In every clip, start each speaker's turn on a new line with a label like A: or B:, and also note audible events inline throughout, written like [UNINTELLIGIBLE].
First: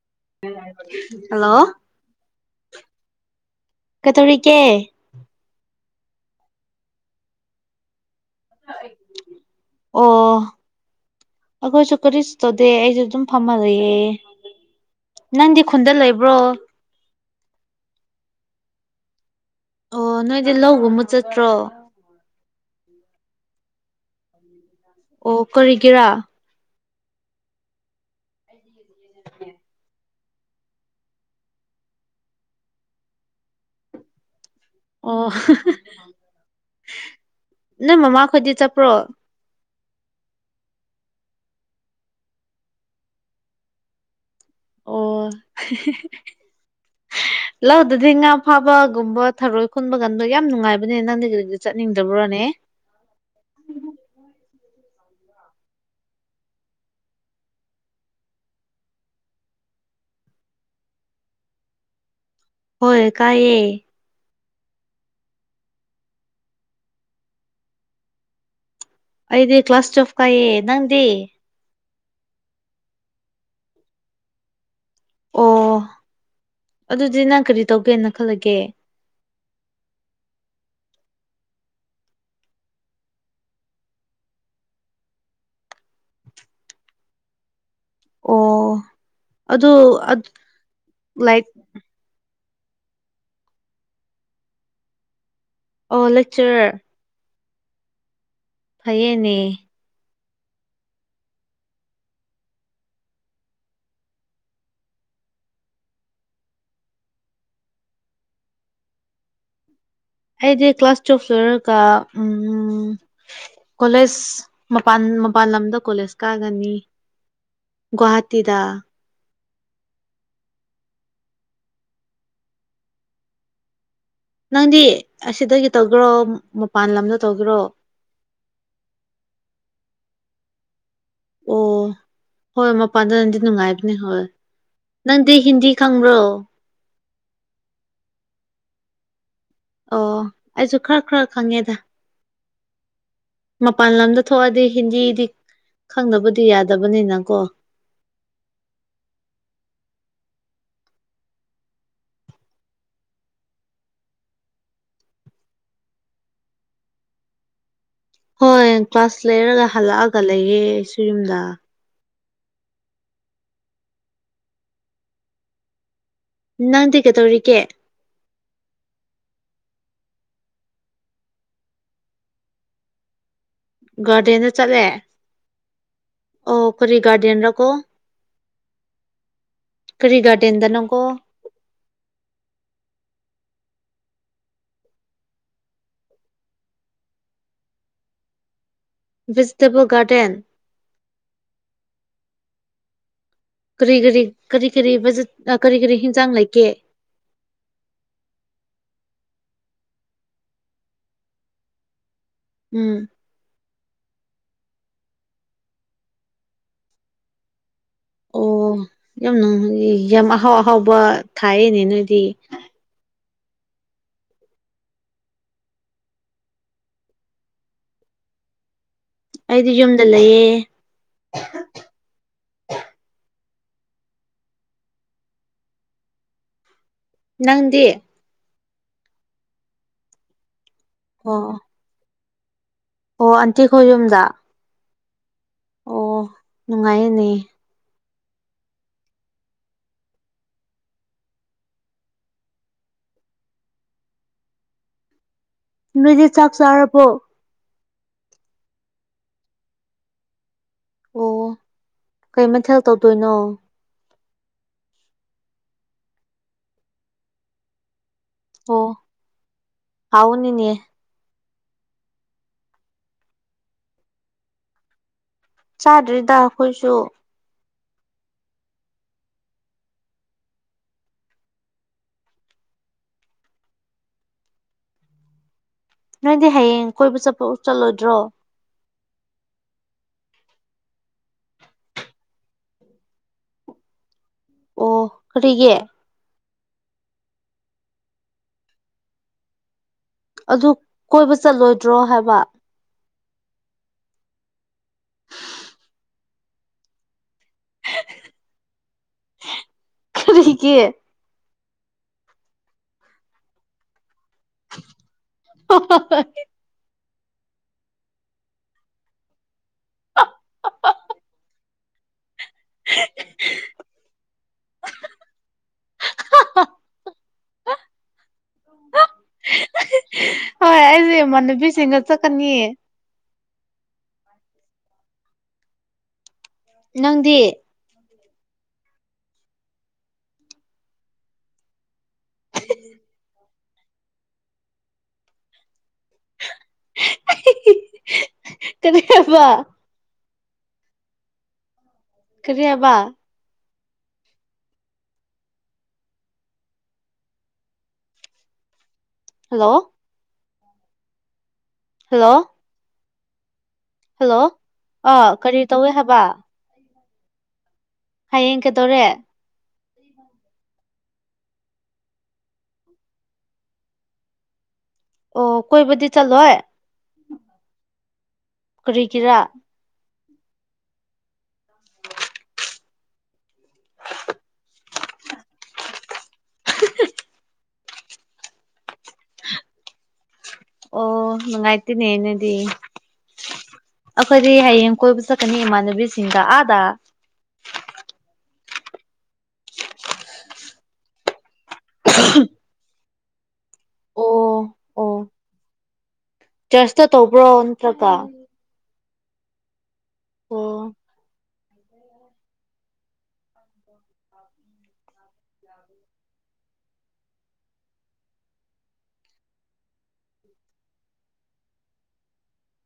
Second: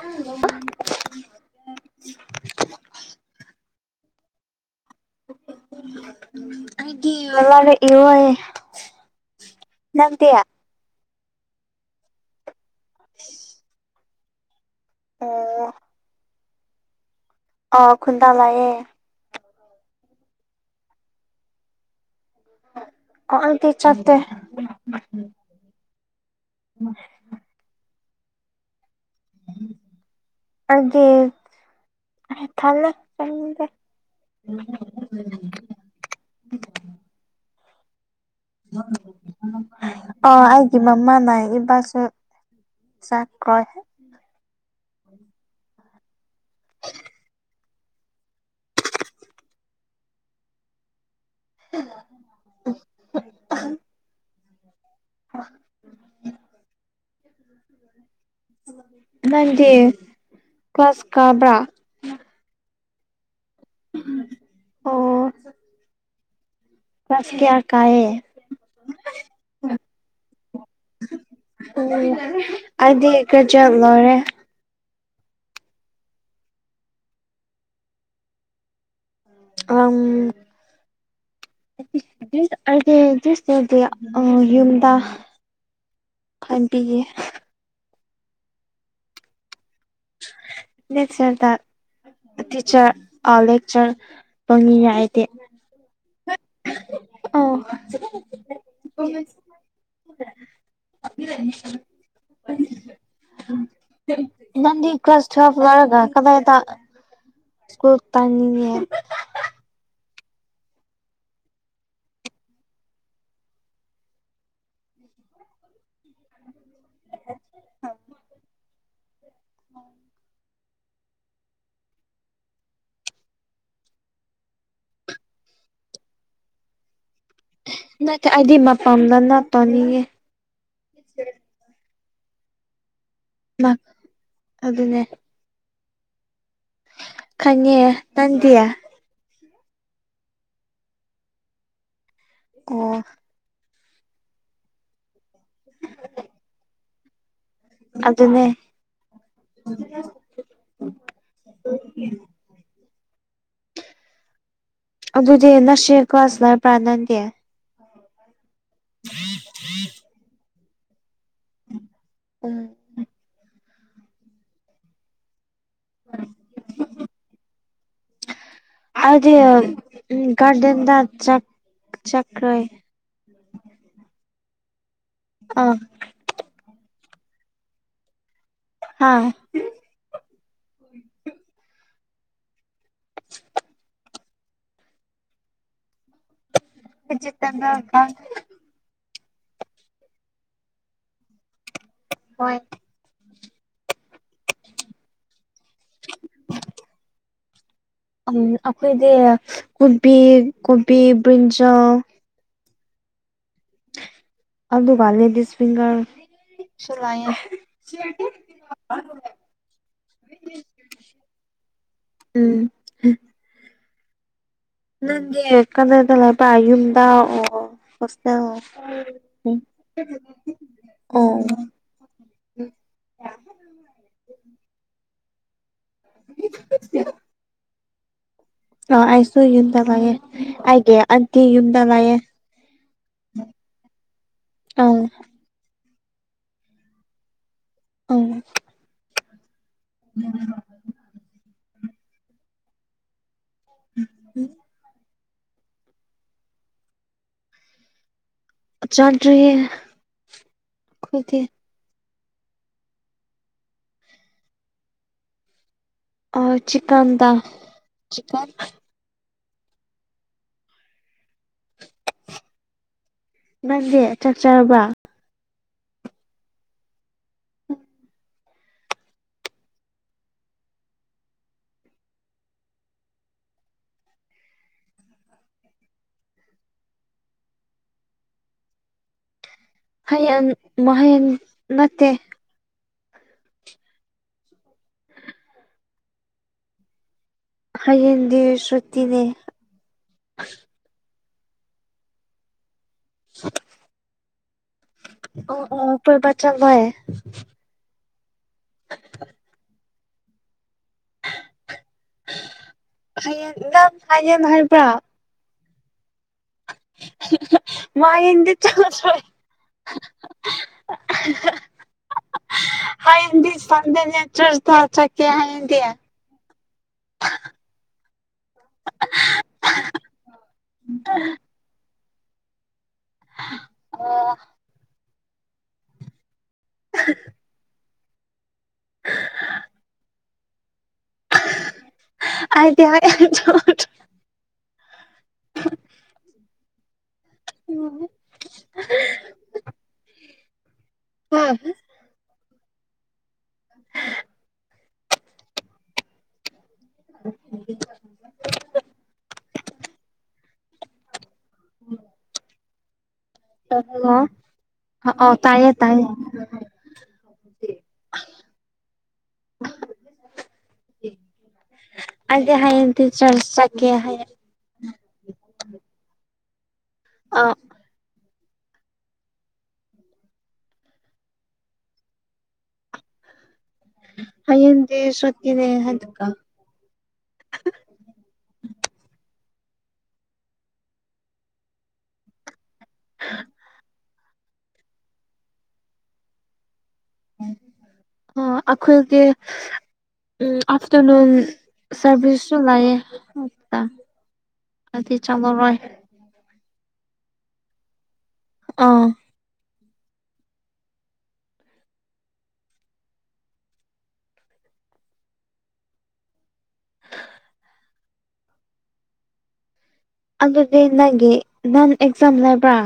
A: ꯑꯪ
B: hello ꯀꯩꯇꯧꯔꯤꯒꯦ
A: [UNINTELLIGIBLE] ꯋꯥꯂꯦ ꯏꯔꯣꯏꯌꯦ ꯅꯪꯗꯌꯥ
B: ꯑꯣ ꯑꯩꯈꯣꯏꯁꯨ ꯀꯔꯤꯁꯨ ꯇꯧꯗꯦ ꯑꯩꯁꯨ ꯑꯗꯨꯝ ꯐꯝꯃꯔꯑꯦ
A: ꯑꯣ
B: ꯅꯪꯗꯤ ꯈꯨꯟꯗ ꯂꯩꯕ꯭ꯔꯣ
A: ꯑ ꯈ ꯈꯨꯟꯗꯥ ꯂꯑꯌꯦ
B: ꯑꯣ ꯅꯣꯏꯗꯤ ꯂꯧꯒꯨꯝꯕꯨ ꯆꯠꯇ꯭ꯔꯣ
A: ꯑ ꯇ ꯆꯠꯇꯦ
B: ꯑꯣ ꯀꯔꯤꯒꯤꯦꯔꯥ
A: ꯎ
B: [UNINTELLIGIBLE]
A: ꯑꯩꯗꯤ ꯊꯜꯂꯦ ꯆꯥꯅꯤꯡꯗꯦ
B: ꯑꯣ [UNINTELLIGIBLE] ꯅꯣꯏ ꯃꯃꯥ ꯈꯣꯏꯗꯤ ꯆꯠꯄ꯭ꯔꯣ
A: ꯑꯣ ꯑꯩꯒꯤ ꯃꯃꯥꯅ ꯏꯕꯥꯁꯨ ꯆꯥꯛꯈ꯭ꯔꯣꯏ
B: [UNINTELLIGIBLE] ꯂꯧꯗꯗꯤ ꯉꯥ ꯐꯥꯕꯒꯨꯝꯕ ꯊꯔꯣꯏ ꯈꯨꯟꯕꯒꯟꯗꯣ ꯌꯥꯝ ꯅꯨꯡꯉꯥꯏꯕꯅꯦ ꯅꯪꯗꯤ ꯑꯗꯨ ꯆꯠꯅꯤꯡꯗꯕ꯭ꯔꯣꯅꯦ
A: [UNINTELLIGIBLE] ꯑ [UNINTELLIGIBLE] [UNINTELLIGIBLE] ꯑꯂ [INAUDIBLE] ꯅꯪꯗꯤ ꯀ꯭ꯂꯥꯁ ꯀꯥꯕ꯭ꯔꯥ
B: ꯍꯣꯏ ꯀꯥꯏꯌꯦ
A: ꯑꯣ ꯀ꯭ꯂꯥꯁ ꯀꯌꯥ ꯀꯥꯏꯌꯦ
B: ꯑꯩꯗꯤ ꯀ꯭ꯂꯥꯁ ꯇꯨꯋꯦꯜꯐ ꯀꯥꯏꯌꯦ ꯅꯪꯗꯤ
A: ꯑꯣ ꯑꯩꯗꯤ ꯒ꯭ꯔꯦꯖ꯭ꯋꯦꯗ ꯂꯣꯏꯔꯦ
B: ꯑꯣ ꯑꯗꯨꯗꯤ ꯅꯪ ꯀꯔꯤ ꯇꯧꯒꯦꯅ ꯈꯜꯂꯒꯦ
A: ꯑꯝ [UNINTELLIGIBLE] ꯍꯥꯏꯗꯤ [UNINTELLIGIBLE] ꯑ ꯌꯨꯝꯗ ꯍꯥꯏꯕꯤꯒꯦ
B: ꯑꯣ ꯑꯗꯨ ꯂꯥꯏꯛ
A: ꯅꯦꯛꯁꯦꯟꯇ ꯇꯤꯆꯔ ꯑ ꯂꯦꯛꯆꯔ ꯄꯪꯉꯤ ꯍꯥꯏꯗꯤ
B: ꯑꯣ ꯂꯦꯛꯆꯔꯔ
A: ꯑ [UNINTELLIGIBLE]
B: ꯐꯩꯌꯦꯅꯦ
A: ꯅꯪꯗꯤ ꯀ꯭ꯂꯥꯁ ꯇꯨꯋꯦꯜꯐ ꯂꯣꯏꯔꯒ ꯀꯗꯥꯏꯗ ꯁ꯭ꯀꯨꯜ ꯇꯥꯅꯤꯉꯦ
B: ꯑꯩꯗꯤ ꯀ꯭ꯂꯥꯁ ꯇꯨꯌꯦꯜꯐ ꯂꯣꯏꯔꯒ ꯎꯝ ꯎꯝ ꯀꯣꯂꯦꯖ ꯃꯄꯥꯟ ꯃꯄꯥꯟ ꯂꯝꯗ ꯀꯣꯂꯦꯖ ꯀꯥꯒꯅꯤ ꯒꯨꯋꯥꯍꯥꯇꯤꯗ
A: ꯎꯝ
B: ꯅꯪꯗꯤ ꯑꯁꯤꯗꯒꯤ ꯇꯧꯒꯦꯔꯣ ꯃꯄꯥꯟ ꯂꯝꯗ ꯇꯧꯒꯦꯔꯣ
A: ꯅꯠꯇꯦ ꯑꯩꯗꯤ ꯃꯄꯝꯗ ꯅꯠ ꯇꯣꯅꯤꯉꯦ
B: ꯑꯣ ꯍꯣꯏ ꯃꯄꯥꯟꯗ ꯅꯗꯤ ꯅꯨꯡꯉꯥꯏꯕꯅꯦ ꯍꯣꯏ ꯍꯣꯏ
A: ꯑꯗꯨꯅꯦ
B: ꯅꯪ ꯗꯤ ꯍꯤꯟꯗꯤ ꯈꯪꯕ꯭ꯔꯣ
A: ꯈꯪꯉꯦ ꯅꯟꯗꯤ
B: ꯑꯣ ꯑꯩꯁꯨ ꯈꯔ ꯈꯔ ꯈꯪꯉꯦꯗ
A: ꯑꯣ
B: ꯃꯄꯥꯟ ꯂꯝꯗ ꯊꯣꯛꯑꯗꯤ ꯍꯤꯟꯗꯤꯗꯤ ꯈꯪꯗꯅꯕꯗꯤ ꯌꯥꯗꯕꯅꯤꯅꯀꯣ
A: ꯑꯗꯨ ꯑꯗꯨꯅꯦ ꯑꯗꯨꯗꯤ ꯅꯁꯤ ꯀ꯭ꯂꯥꯁ ꯂꯩꯄ꯭ꯔꯥ ꯅꯟꯗꯤ
B: ꯍꯣꯏ ꯀ꯭ꯂꯥꯁ ꯂꯩꯔꯒ ꯍꯜꯂꯛꯑꯒ ꯂꯩꯌꯦ ꯑꯩꯁꯨ ꯌꯨꯝꯗ
A: ꯎꯝ
B: ꯅꯪꯗꯤ ꯀꯩꯗꯧꯔꯤꯒꯦ
A: ꯑꯗꯨꯗꯤ ꯎ ꯒꯥꯗꯦꯟꯗ ꯆ ꯆꯀ꯭ꯔ
B: ꯒꯥꯔꯗꯦꯟꯗ ꯆꯠꯂꯦ
A: ꯑꯥ
B: ꯑꯣ ꯈꯣꯏꯔꯤꯒꯒꯥꯔꯗꯤꯌꯟ ꯔꯀꯣ
A: ꯍꯥ
B: ꯀꯔꯤ ꯒꯥꯔꯗꯦꯟꯗ ꯅꯪꯀꯣ
A: [UNINTELLIGIBLE]
B: ꯕꯤꯖꯇꯦꯕꯜ ꯒꯥꯔꯗꯦꯟ꯫
A: ꯍꯣꯏ꯫
B: ꯀꯔꯤ ꯀꯔꯤ ꯀꯔꯤ ꯀꯔꯤ ꯕꯖꯠ ꯀꯔꯤ ꯀꯔꯤ ꯍꯤꯟꯖꯥꯡ ꯂꯩꯒꯦ꯫
A: ꯑ ꯑꯩꯈꯣꯏꯗꯤ ꯀꯣꯕꯤ ꯀꯣꯕꯤ ꯕ꯭ꯔꯤꯟꯖꯥꯜ
B: ꯎꯝ꯫
A: ꯑꯜꯗꯨꯚꯔꯦ ꯗꯤꯁ ꯐꯒꯔ ꯁ ꯂꯑꯦ
B: ꯑꯣ ꯌꯥꯝ ꯅꯨꯡ ꯌꯥꯝ ꯑꯍꯥꯎ ꯑꯍꯥꯎꯕ ꯊꯥꯏꯌꯦꯅꯦ ꯅꯣꯏꯗꯤ
A: ꯎꯝ ꯅꯪꯒꯤ ꯀꯗꯗ ꯂꯩꯕ ꯌꯨꯝꯗꯥ ꯑꯣ ꯐꯁ
B: ꯑꯩꯗꯤ ꯌꯨꯝꯗ ꯂꯩꯌꯦ
A: ꯑ [UNINTELLIGIBLE]
B: ꯅꯪꯗꯤ
A: ꯑ ꯑꯩꯁꯨ ꯌꯨꯝꯗ ꯂꯥꯌꯦ ꯑꯩꯒꯤ
B: ꯑꯣ
A: ꯑꯟꯇꯤ ꯌꯨꯝꯗ ꯂꯩꯌꯦ꯫
B: ꯑꯣ ꯑꯟꯇꯤꯈꯣꯏ ꯌꯨꯝꯗ꯫
A: ꯑꯥ
B: ꯑꯣ ꯅꯨꯡꯉꯥꯏꯅꯤ꯫
A: ꯑꯝ꯫ ꯎꯝ꯫ [UNINTELLIGIBLE]
B: ꯅꯣꯏꯗꯤ ꯆꯥꯛ ꯆꯥꯔꯕꯣ꯫
A: ꯆꯥꯗ꯭ꯔꯤꯌꯦ
B: ꯑꯣ
A: ꯑꯈꯣꯏꯗꯤ꯫
B: ꯀꯩ ꯃꯊꯦꯜ ꯇꯧꯗꯣꯏꯅꯣ꯫
A: ꯑ ꯆꯤꯀꯟ ꯇꯥꯢ ꯆꯤꯀꯟ
B: ꯑꯣ ꯍꯥꯎꯅꯤꯅꯦ꯫
A: ꯅꯪꯗꯤ ꯆꯥꯛ ꯆꯥꯔꯕ꯫
B: ꯆꯥꯗ꯭ꯔꯤꯗ ꯑꯈꯣꯏꯁꯨ꯫ ꯅꯣꯏꯗꯤ ꯍꯌꯦꯡ ꯀꯣꯏꯕ ꯆꯠꯄ ꯆꯠꯂꯣꯏꯗ꯭ꯔꯣ꯫
A: ꯍꯌꯦꯟ ꯅꯍꯟ ꯅꯠꯇꯦ꯫
B: ꯑꯣ ꯀꯔꯤꯒꯤ꯫
A: ꯍꯌꯦꯡꯗꯤ ꯁꯨꯇꯤꯅꯦ꯫
B: ꯑꯗꯨ ꯀꯣꯏꯕ ꯆꯠꯂꯣꯏꯗ꯭ꯔꯣ ꯍꯥꯏꯕ꯫
A: ꯑꯣ ꯑꯣ ꯀꯣꯏꯕ ꯆꯠꯂꯣꯏ꯫
B: [INAUDIBLE]
A: [INAUDIBLE]
B: ꯀꯔꯤ ꯒꯤ
A: ꯍꯌꯦꯡ ꯅꯪ ꯍꯌꯦꯡ ꯍꯥꯏꯕ꯭ꯔꯥ
B: [UNINTELLIGIBLE]
A: [UNINTELLIGIBLE] [UNINTELLIGIBLE] ꯍꯥꯏꯗꯤ ꯁꯟꯗꯦꯗ ꯆꯥꯛ ꯆꯥ ꯆꯠꯀꯦ ꯍꯥꯏꯔꯗꯤ꯫
B: [UNINTELLIGIBLE] ꯍꯣꯏ ꯑꯩꯁꯦ ꯏꯃꯥꯟꯅꯕꯤꯁꯤꯡꯒ ꯆꯠꯀꯅꯤ꯫
A: ꯑꯣ꯫
B: ꯅꯪꯗꯤ꯫
A: ꯑꯩꯗꯤ [UNINTELLIGIBLE] ꯑꯣ
B: ꯀꯔꯤ ꯍꯥꯢꯄ꯫
A: [UNINTELLIGIBLE]
B: ꯀꯔꯤ ꯍꯥꯏꯕ
A: [INAUDIBLE] [UNINTELLIGIBLE]
B: ꯍꯜꯂꯣ ꯍꯜꯂꯣ ꯍꯜꯂꯣ
A: [UNINTELLIGIBLE]
B: ꯑꯥ
A: ꯑꯣ
B: ꯀꯔꯤ
A: ꯇꯥꯏꯌꯦ
B: ꯇꯧꯋꯦ
A: ꯇꯥꯏꯌꯦ
B: ꯍꯥꯏꯕ ꯍꯌꯦꯡ ꯀꯩꯗꯧꯔꯦ
A: [UNINTELLIGIBLE] ꯑꯩꯗꯤ ꯍꯌꯦꯛꯗꯤ ꯆꯔꯁ ꯆꯠꯀꯦ ꯍꯥꯏꯌꯦ
B: ꯑꯣ ꯀꯣꯏꯕꯗꯤ ꯆꯠꯂꯣꯏ
A: ꯑ
B: ꯀꯔꯤꯒꯤꯔꯥ
A: ꯍꯌꯦꯟꯗꯤ ꯁꯨꯠꯇꯤꯅꯦ [UNINTELLIGIBLE]
B: ꯑꯣ [UNINTELLIGIBLE]
A: [UNINTELLIGIBLE]
B: ꯑꯩꯈꯣꯏꯗꯤ ꯍꯌꯦꯡ ꯀꯣꯏꯕ ꯆꯠꯀꯅꯤ ꯏꯃꯥꯟꯅꯕꯤꯁꯤꯡꯗ ꯑꯥꯗ
A: ꯍ ꯑꯈꯣꯏꯒꯤ ꯎꯝ ꯑꯐꯇꯔꯅꯨꯟ ꯁꯔꯚꯤꯁꯁꯨ ꯂꯩꯑꯦ
B: ꯑꯣ
A: ꯍꯥꯏꯗꯤ ꯆꯠꯂꯔꯣꯏ
B: ꯆꯁꯇ ꯇꯧꯕ꯭ꯔꯣ ꯑꯣꯟꯇ꯭ꯔꯀ
A: ꯑꯥ
B: ꯑꯣ [UNINTELLIGIBLE]
A: [UNINTELLIGIBLE] ꯑꯗꯨꯗꯤ ꯅꯪꯒꯤ ꯅꯪ ꯑꯦꯛꯖꯥꯝ ꯂꯩꯕ꯭ꯔꯥ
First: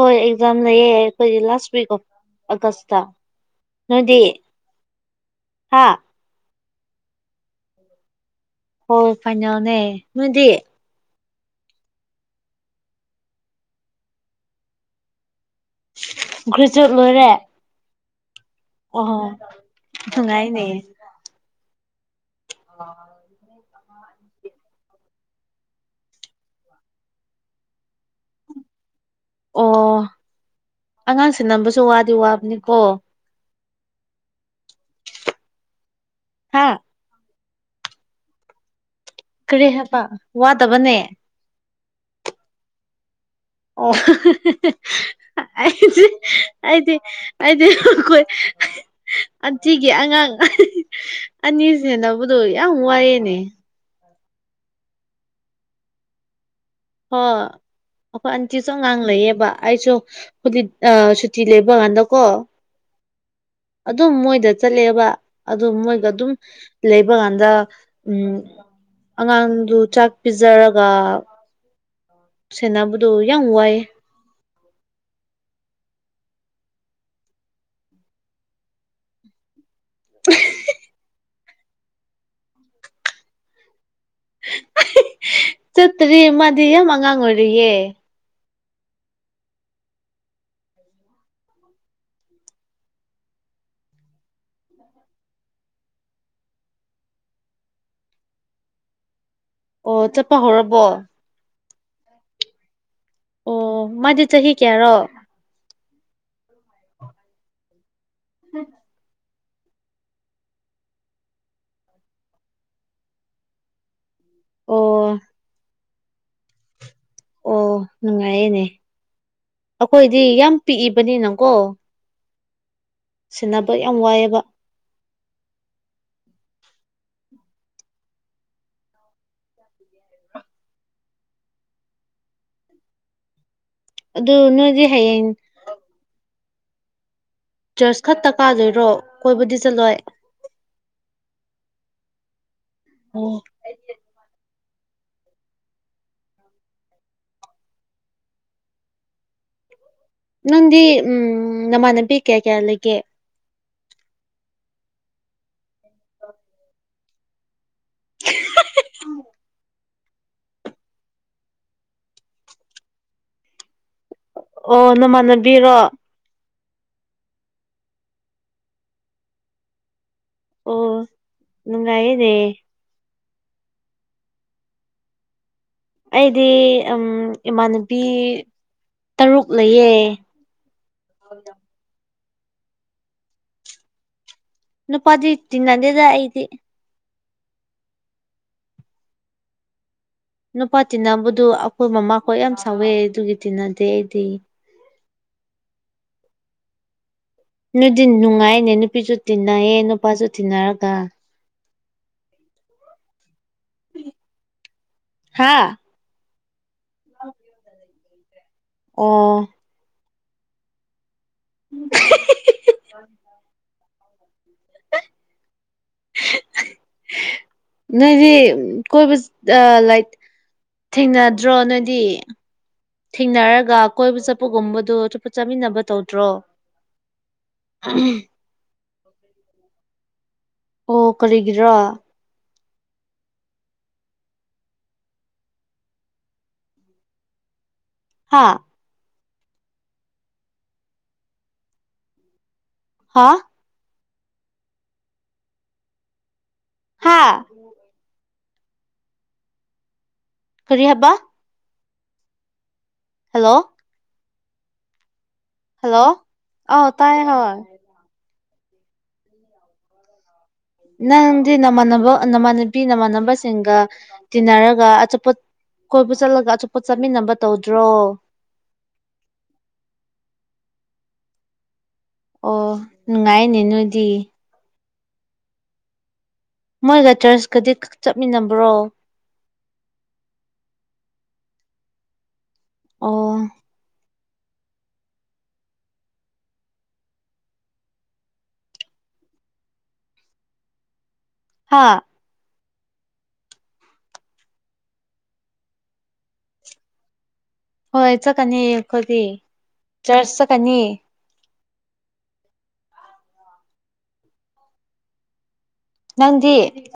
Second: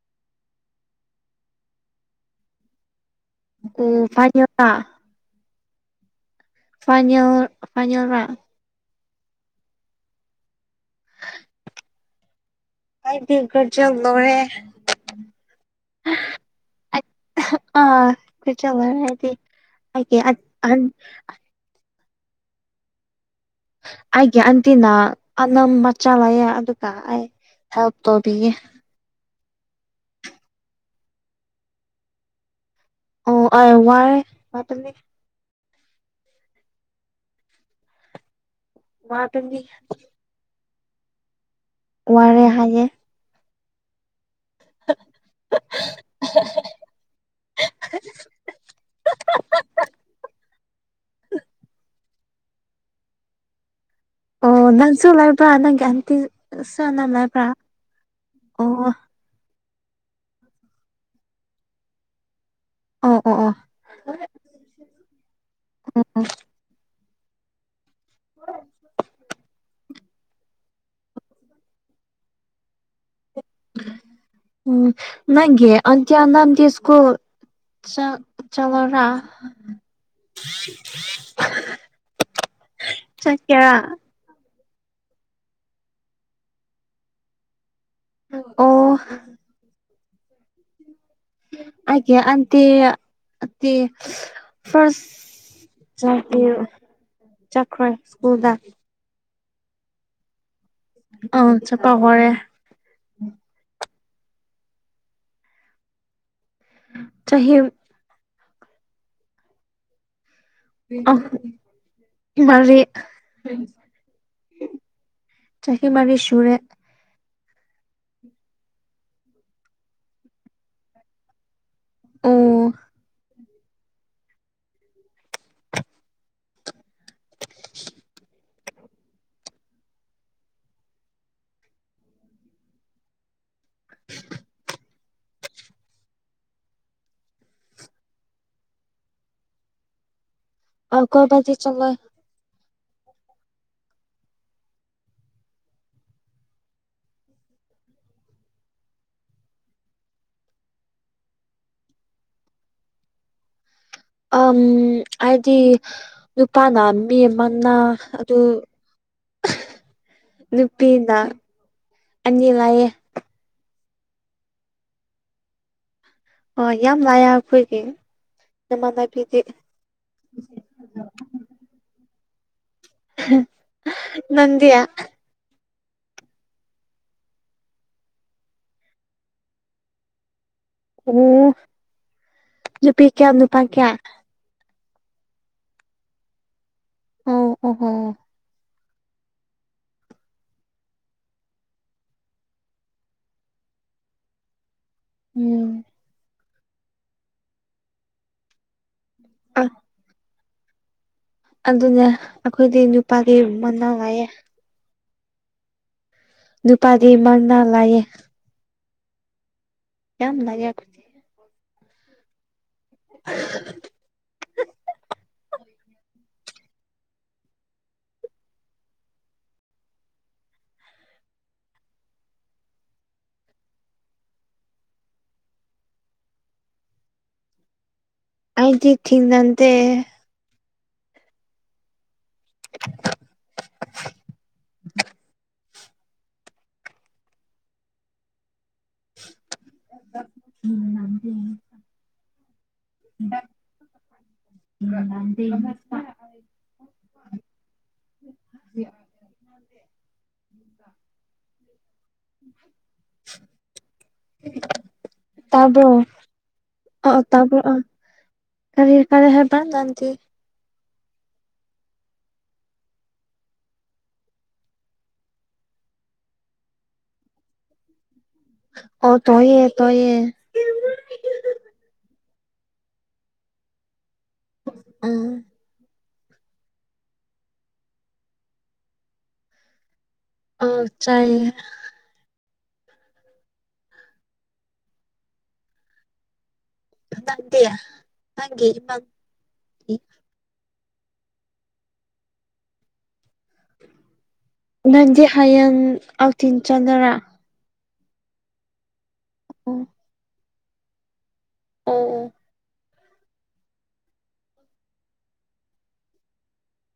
B: ꯍꯣꯏ ꯑꯦꯛꯖꯥꯝ ꯂ ꯑꯩꯏ ꯂꯥꯁ [UNINTELLIGIBLE] ꯑꯣꯐ ꯑꯒꯁ
A: ꯑꯣ [UNINTELLIGIBLE]
B: ꯍꯥꯥ
A: ꯐꯩꯅꯣ ꯐꯩꯅꯣꯡꯂ
B: ꯍꯣꯏ ꯐꯥꯏꯅꯦꯜꯅꯦ ꯅꯣꯏꯗꯤ
A: [UNINTELLIGIBLE]
B: ꯒ꯭ꯔꯦꯖꯨꯌꯦꯠ ꯂꯣꯏꯔꯦ ꯑꯣ ꯅꯨꯡꯉꯥꯏꯅꯦ
A: [UNINTELLIGIBLE]
B: ꯑ
A: ꯑꯩꯒꯤ ꯑꯟꯇꯤꯅ ꯑꯅꯝ ꯃꯆꯥ ꯂꯩꯌꯦ ꯑꯗꯨꯒ ꯑꯩ ꯍꯦꯜꯞ ꯇꯧꯕꯤꯌꯦ
B: ꯑꯣ ꯑꯉꯥꯡꯁꯦ ꯅꯝꯕꯁꯨ ꯋꯥꯗꯤ ꯋꯥꯕꯅꯤꯀꯣ
A: ꯑꯣ ꯑꯣ ꯋꯥꯏ ꯋꯥ [UNINTELLIGIBLE]
B: ꯍꯥ
A: ꯋꯥꯕꯅꯤ
B: ꯀꯔꯤ ꯍꯥꯏꯕ ꯋꯥꯗꯕꯅꯦ
A: ꯋꯥꯔꯦ ꯍꯥꯏꯌꯦ
B: ꯑꯣ ꯑꯩꯗꯤ ꯑꯩꯗꯤ ꯑꯩꯗꯤ ꯑꯩꯈꯣꯏ ꯑꯟꯇꯤꯒꯤ ꯑꯉꯥꯡ ꯑꯅꯤ ꯁꯅꯦꯅꯕꯗꯨ ꯌꯥꯝ ꯋꯥꯌꯦꯅꯦ
A: ꯑꯣ ꯅꯪꯁꯨ [UNINTELLIGIBLE]
B: ꯍꯣ
A: ꯂꯩꯕ꯭ꯔꯥ
B: ꯑꯩꯈꯣꯏ ꯑꯟꯇꯤꯁꯨ
A: ꯑꯣ
B: ꯑꯉꯥꯡ ꯂꯩꯌꯦꯕ ꯑꯩꯁꯨ ꯍꯗꯤ ꯑ ꯁꯨꯇꯤ ꯂꯦꯞꯄ ꯀꯥꯟꯗ ꯀꯣ
A: ꯑꯣ ꯑꯣ ꯑꯣ
B: ꯑꯗꯨꯝ ꯃꯣꯏꯗ ꯆꯠꯂꯦꯕ ꯑꯗꯨ ꯃꯣꯏꯒ
A: ꯑꯣ
B: ꯑꯗꯨꯝ ꯂꯩꯕ ꯀꯗ ꯎꯝ ꯑꯉꯥꯡꯗꯨ ꯆꯥꯛ ꯄꯤꯖꯔꯒ ꯁꯦꯕꯗꯣ ꯌꯥꯝ ꯋꯥꯏꯑ
A: [UNINTELLIGIBLE] ꯆꯥꯛ ꯆꯧꯔꯥ ꯆꯠ ꯀꯔ
B: ꯆꯠꯇ꯭ꯔꯤ ꯃꯥꯗꯤ ꯌꯥꯝ ꯑꯉꯥꯡ ꯑꯣꯏꯔꯤꯌꯦ
A: ꯑꯣ ꯑꯩꯒꯤ ꯑꯟꯇꯤ ꯇꯦ ꯐꯔꯁ ꯆꯠꯇꯤ ꯆꯠꯈꯔ꯭ꯦ ꯁ꯭ꯀꯨꯜꯗ
B: ꯑꯣ ꯆꯠꯄ ꯍꯧꯔꯕꯣ
A: ꯑ ꯆꯠꯄ ꯍꯧꯔꯦ
B: ꯑꯣ ꯃꯥꯗꯤ ꯆꯍꯤ ꯀꯌꯥꯔꯣ
A: ꯆ ꯆꯍꯤꯦ [UNINTELLIGIBLE]
B: ꯎꯝ [UNINTELLIGIBLE]
A: ꯑ ꯃꯥꯔꯤ
B: ꯑꯣ
A: ꯆꯥꯍꯤ ꯃꯔꯤ ꯁꯨꯔꯦ
B: ꯑꯣ ꯅꯨꯡꯉꯥꯏꯌꯦꯅꯦ ꯑꯩꯈꯣꯏꯗꯤ ꯌꯥꯝ ꯄꯤꯛꯏꯕꯅꯤꯅꯀꯣ
A: ꯑꯣ
B: ꯁꯦꯟꯅꯕ ꯌꯥꯝ ꯋꯥꯏꯑꯦꯕ ꯑ [UNINTELLIGIBLE] ꯑꯗꯨ ꯅꯣꯏꯗꯤ ꯍꯌꯦꯡ ꯆꯔꯁ ꯈꯛꯇ ꯀꯥꯗꯣꯏꯔꯣ ꯀꯣꯏꯕꯨꯗꯤ ꯆꯠꯂꯣꯏ
A: ꯑꯥꯎ ꯀꯣꯏꯐꯗꯤ ꯆꯠꯂꯣꯏ
B: ꯑꯣ ꯅꯪꯗꯤ ꯎꯝ ꯅꯥꯃꯟꯅꯕꯤ ꯀꯌꯥ ꯀꯌꯥ ꯂꯩꯒꯦ
A: ꯑꯥꯝ ꯍꯥꯏꯗꯤ ꯅꯨꯄꯥꯅ ꯃꯤ ꯑꯃꯅ ꯑꯗꯨ
B: ꯎꯝ
A: ꯅꯨꯄꯤꯅ ꯑꯅꯤ ꯂꯩꯌꯦ
B: ꯑꯣ ꯅꯃꯥꯟꯅꯕꯤꯔꯣ
A: ꯑꯣ ꯌꯥꯝ ꯂꯥꯛꯌꯦ ꯑꯩꯈꯣꯏꯒꯤ ꯏꯃꯥꯟꯅꯅꯥꯕꯤꯗꯤ
B: ꯑꯣ ꯅꯨꯡꯉꯥꯏꯌꯦꯅꯦ
A: ꯅꯪꯗꯤ
B: ꯑꯩꯗꯤ ꯏꯃꯥꯟꯅꯕꯤ ꯇꯔꯨꯛ ꯂꯩꯌꯦ
A: ꯎ ꯅꯨꯄꯤ ꯀꯌꯥ ꯅꯨꯄꯥ ꯀꯌꯥ
B: ꯅꯨꯄꯥꯗꯤ ꯇꯤꯟꯅꯗꯦꯗꯥ ꯑꯩꯗꯤ
A: ꯑꯣ ꯑꯣꯍꯣ
B: ꯅꯨꯄꯥ ꯇꯤꯟꯅꯕꯗꯨ ꯑꯩꯈꯣꯏ ꯃꯃꯥꯈꯣꯏ ꯌꯥꯝ ꯁꯥꯎꯋꯦ ꯑꯗꯨꯒꯤ ꯇꯤꯟꯅꯗꯦ ꯑꯩꯗꯤ
A: ꯎꯝ
B: ꯅꯨꯗꯤ ꯅꯨꯡꯉꯥꯏꯅꯦ ꯅꯨꯄꯤꯁꯨ ꯇꯤꯟꯅꯩꯌꯦ ꯅꯨꯄꯥꯁꯨ ꯇꯤꯟꯅꯔꯒ
A: ꯑꯗꯨꯅꯦ ꯑꯩꯈꯣꯏꯗꯤ ꯅꯨꯄꯥꯗꯤ ꯃꯅꯥ ꯂꯥꯏꯌꯦ
B: ꯍꯥꯥ
A: ꯅꯨꯄꯥꯗꯤ ꯃꯥꯡꯅꯥ ꯂꯥꯛꯌꯦꯦ
B: ꯑꯣ
A: ꯌꯥꯝ ꯔꯦꯌꯥ ꯈꯨ [UNINTELLIGIBLE]
B: ꯎ [INAUDIBLE]
A: [INAUDIBLE]
B: ꯅꯣꯏꯗꯤ ꯀꯣꯏꯕꯥ [UNINTELLIGIBLE] ꯊꯦꯡꯅꯗ꯭ꯔꯣ ꯅꯣꯏꯗꯤ ꯊꯦꯡꯅꯔꯒ ꯀꯣꯏꯕ ꯆꯠꯄꯒꯨꯝꯕꯗꯣ ꯑꯇꯨꯞꯞꯄ ꯆꯠꯃꯤꯟꯅꯕ ꯇꯧꯗ꯭ꯔꯣ ꯎꯝ
A: ꯑꯩꯗꯤ ꯏ ꯊꯤꯟꯗꯦ
B: ꯑꯣ ꯀꯔꯤꯒꯤꯔꯣ
A: [INAUDIBLE]
B: ꯍꯥꯥ ꯍꯥ
A: [INAUDIBLE] ꯎꯝ
B: ꯍꯥꯥ ꯐꯔꯤ ꯍꯕ
A: ꯎꯝ
B: ꯍꯜꯂꯣ
A: ꯇꯕ
B: ꯍꯜꯂꯣ ꯑꯥꯎ
A: ꯑ
B: ꯇꯥꯏ
A: ꯇꯄ
B: ꯍꯣꯏ
A: ꯑ ꯀꯔꯤ ꯀꯥꯔ ꯍꯥꯏꯕ ꯅꯗꯤ
B: ꯅꯪꯗꯤ ꯅꯃꯥꯟꯅꯕ ꯅꯃꯥꯟꯅꯕꯤ ꯅꯃꯥꯟꯅꯕꯁꯤꯡꯒ ꯇꯤꯟꯅꯔꯒ ꯑꯆꯣꯞꯄ ꯀꯣꯏꯕ ꯆꯠꯂꯒ ꯑꯆꯣꯄ ꯆꯠꯃꯤꯟꯅꯕ ꯇꯧꯗ꯭ꯔꯣ
A: ꯑꯣ ꯇꯣꯏꯌꯦ ꯇꯌꯦ
B: ꯑꯣ ꯅꯨꯡꯉꯥꯏꯅꯦ ꯅꯣꯏꯗꯤ
A: ꯎꯝ
B: ꯃꯣꯏꯒ ꯆꯔꯆꯀꯗꯤ ꯆꯠꯃꯤꯟꯅꯕ꯭ꯔꯣ
A: ꯑ ꯆꯥꯏꯌꯦ
B: ꯑꯣ
A: ꯅꯪꯗꯤ ꯅꯪꯒꯤ ꯅꯪ
B: ꯍꯥꯥ
A: ꯅꯪꯗꯤ ꯍꯌꯦꯡ ꯑꯥꯎꯊꯤꯟ ꯆꯅꯔꯥ
B: ꯍ ꯌꯥꯆ ꯀꯅꯤ ꯈꯗꯤ
A: ꯑꯣ
B: ꯆꯔꯁ ꯆꯠꯀꯅꯤ
A: ꯎꯝ ꯎꯝ
B: ꯅꯪꯗꯤ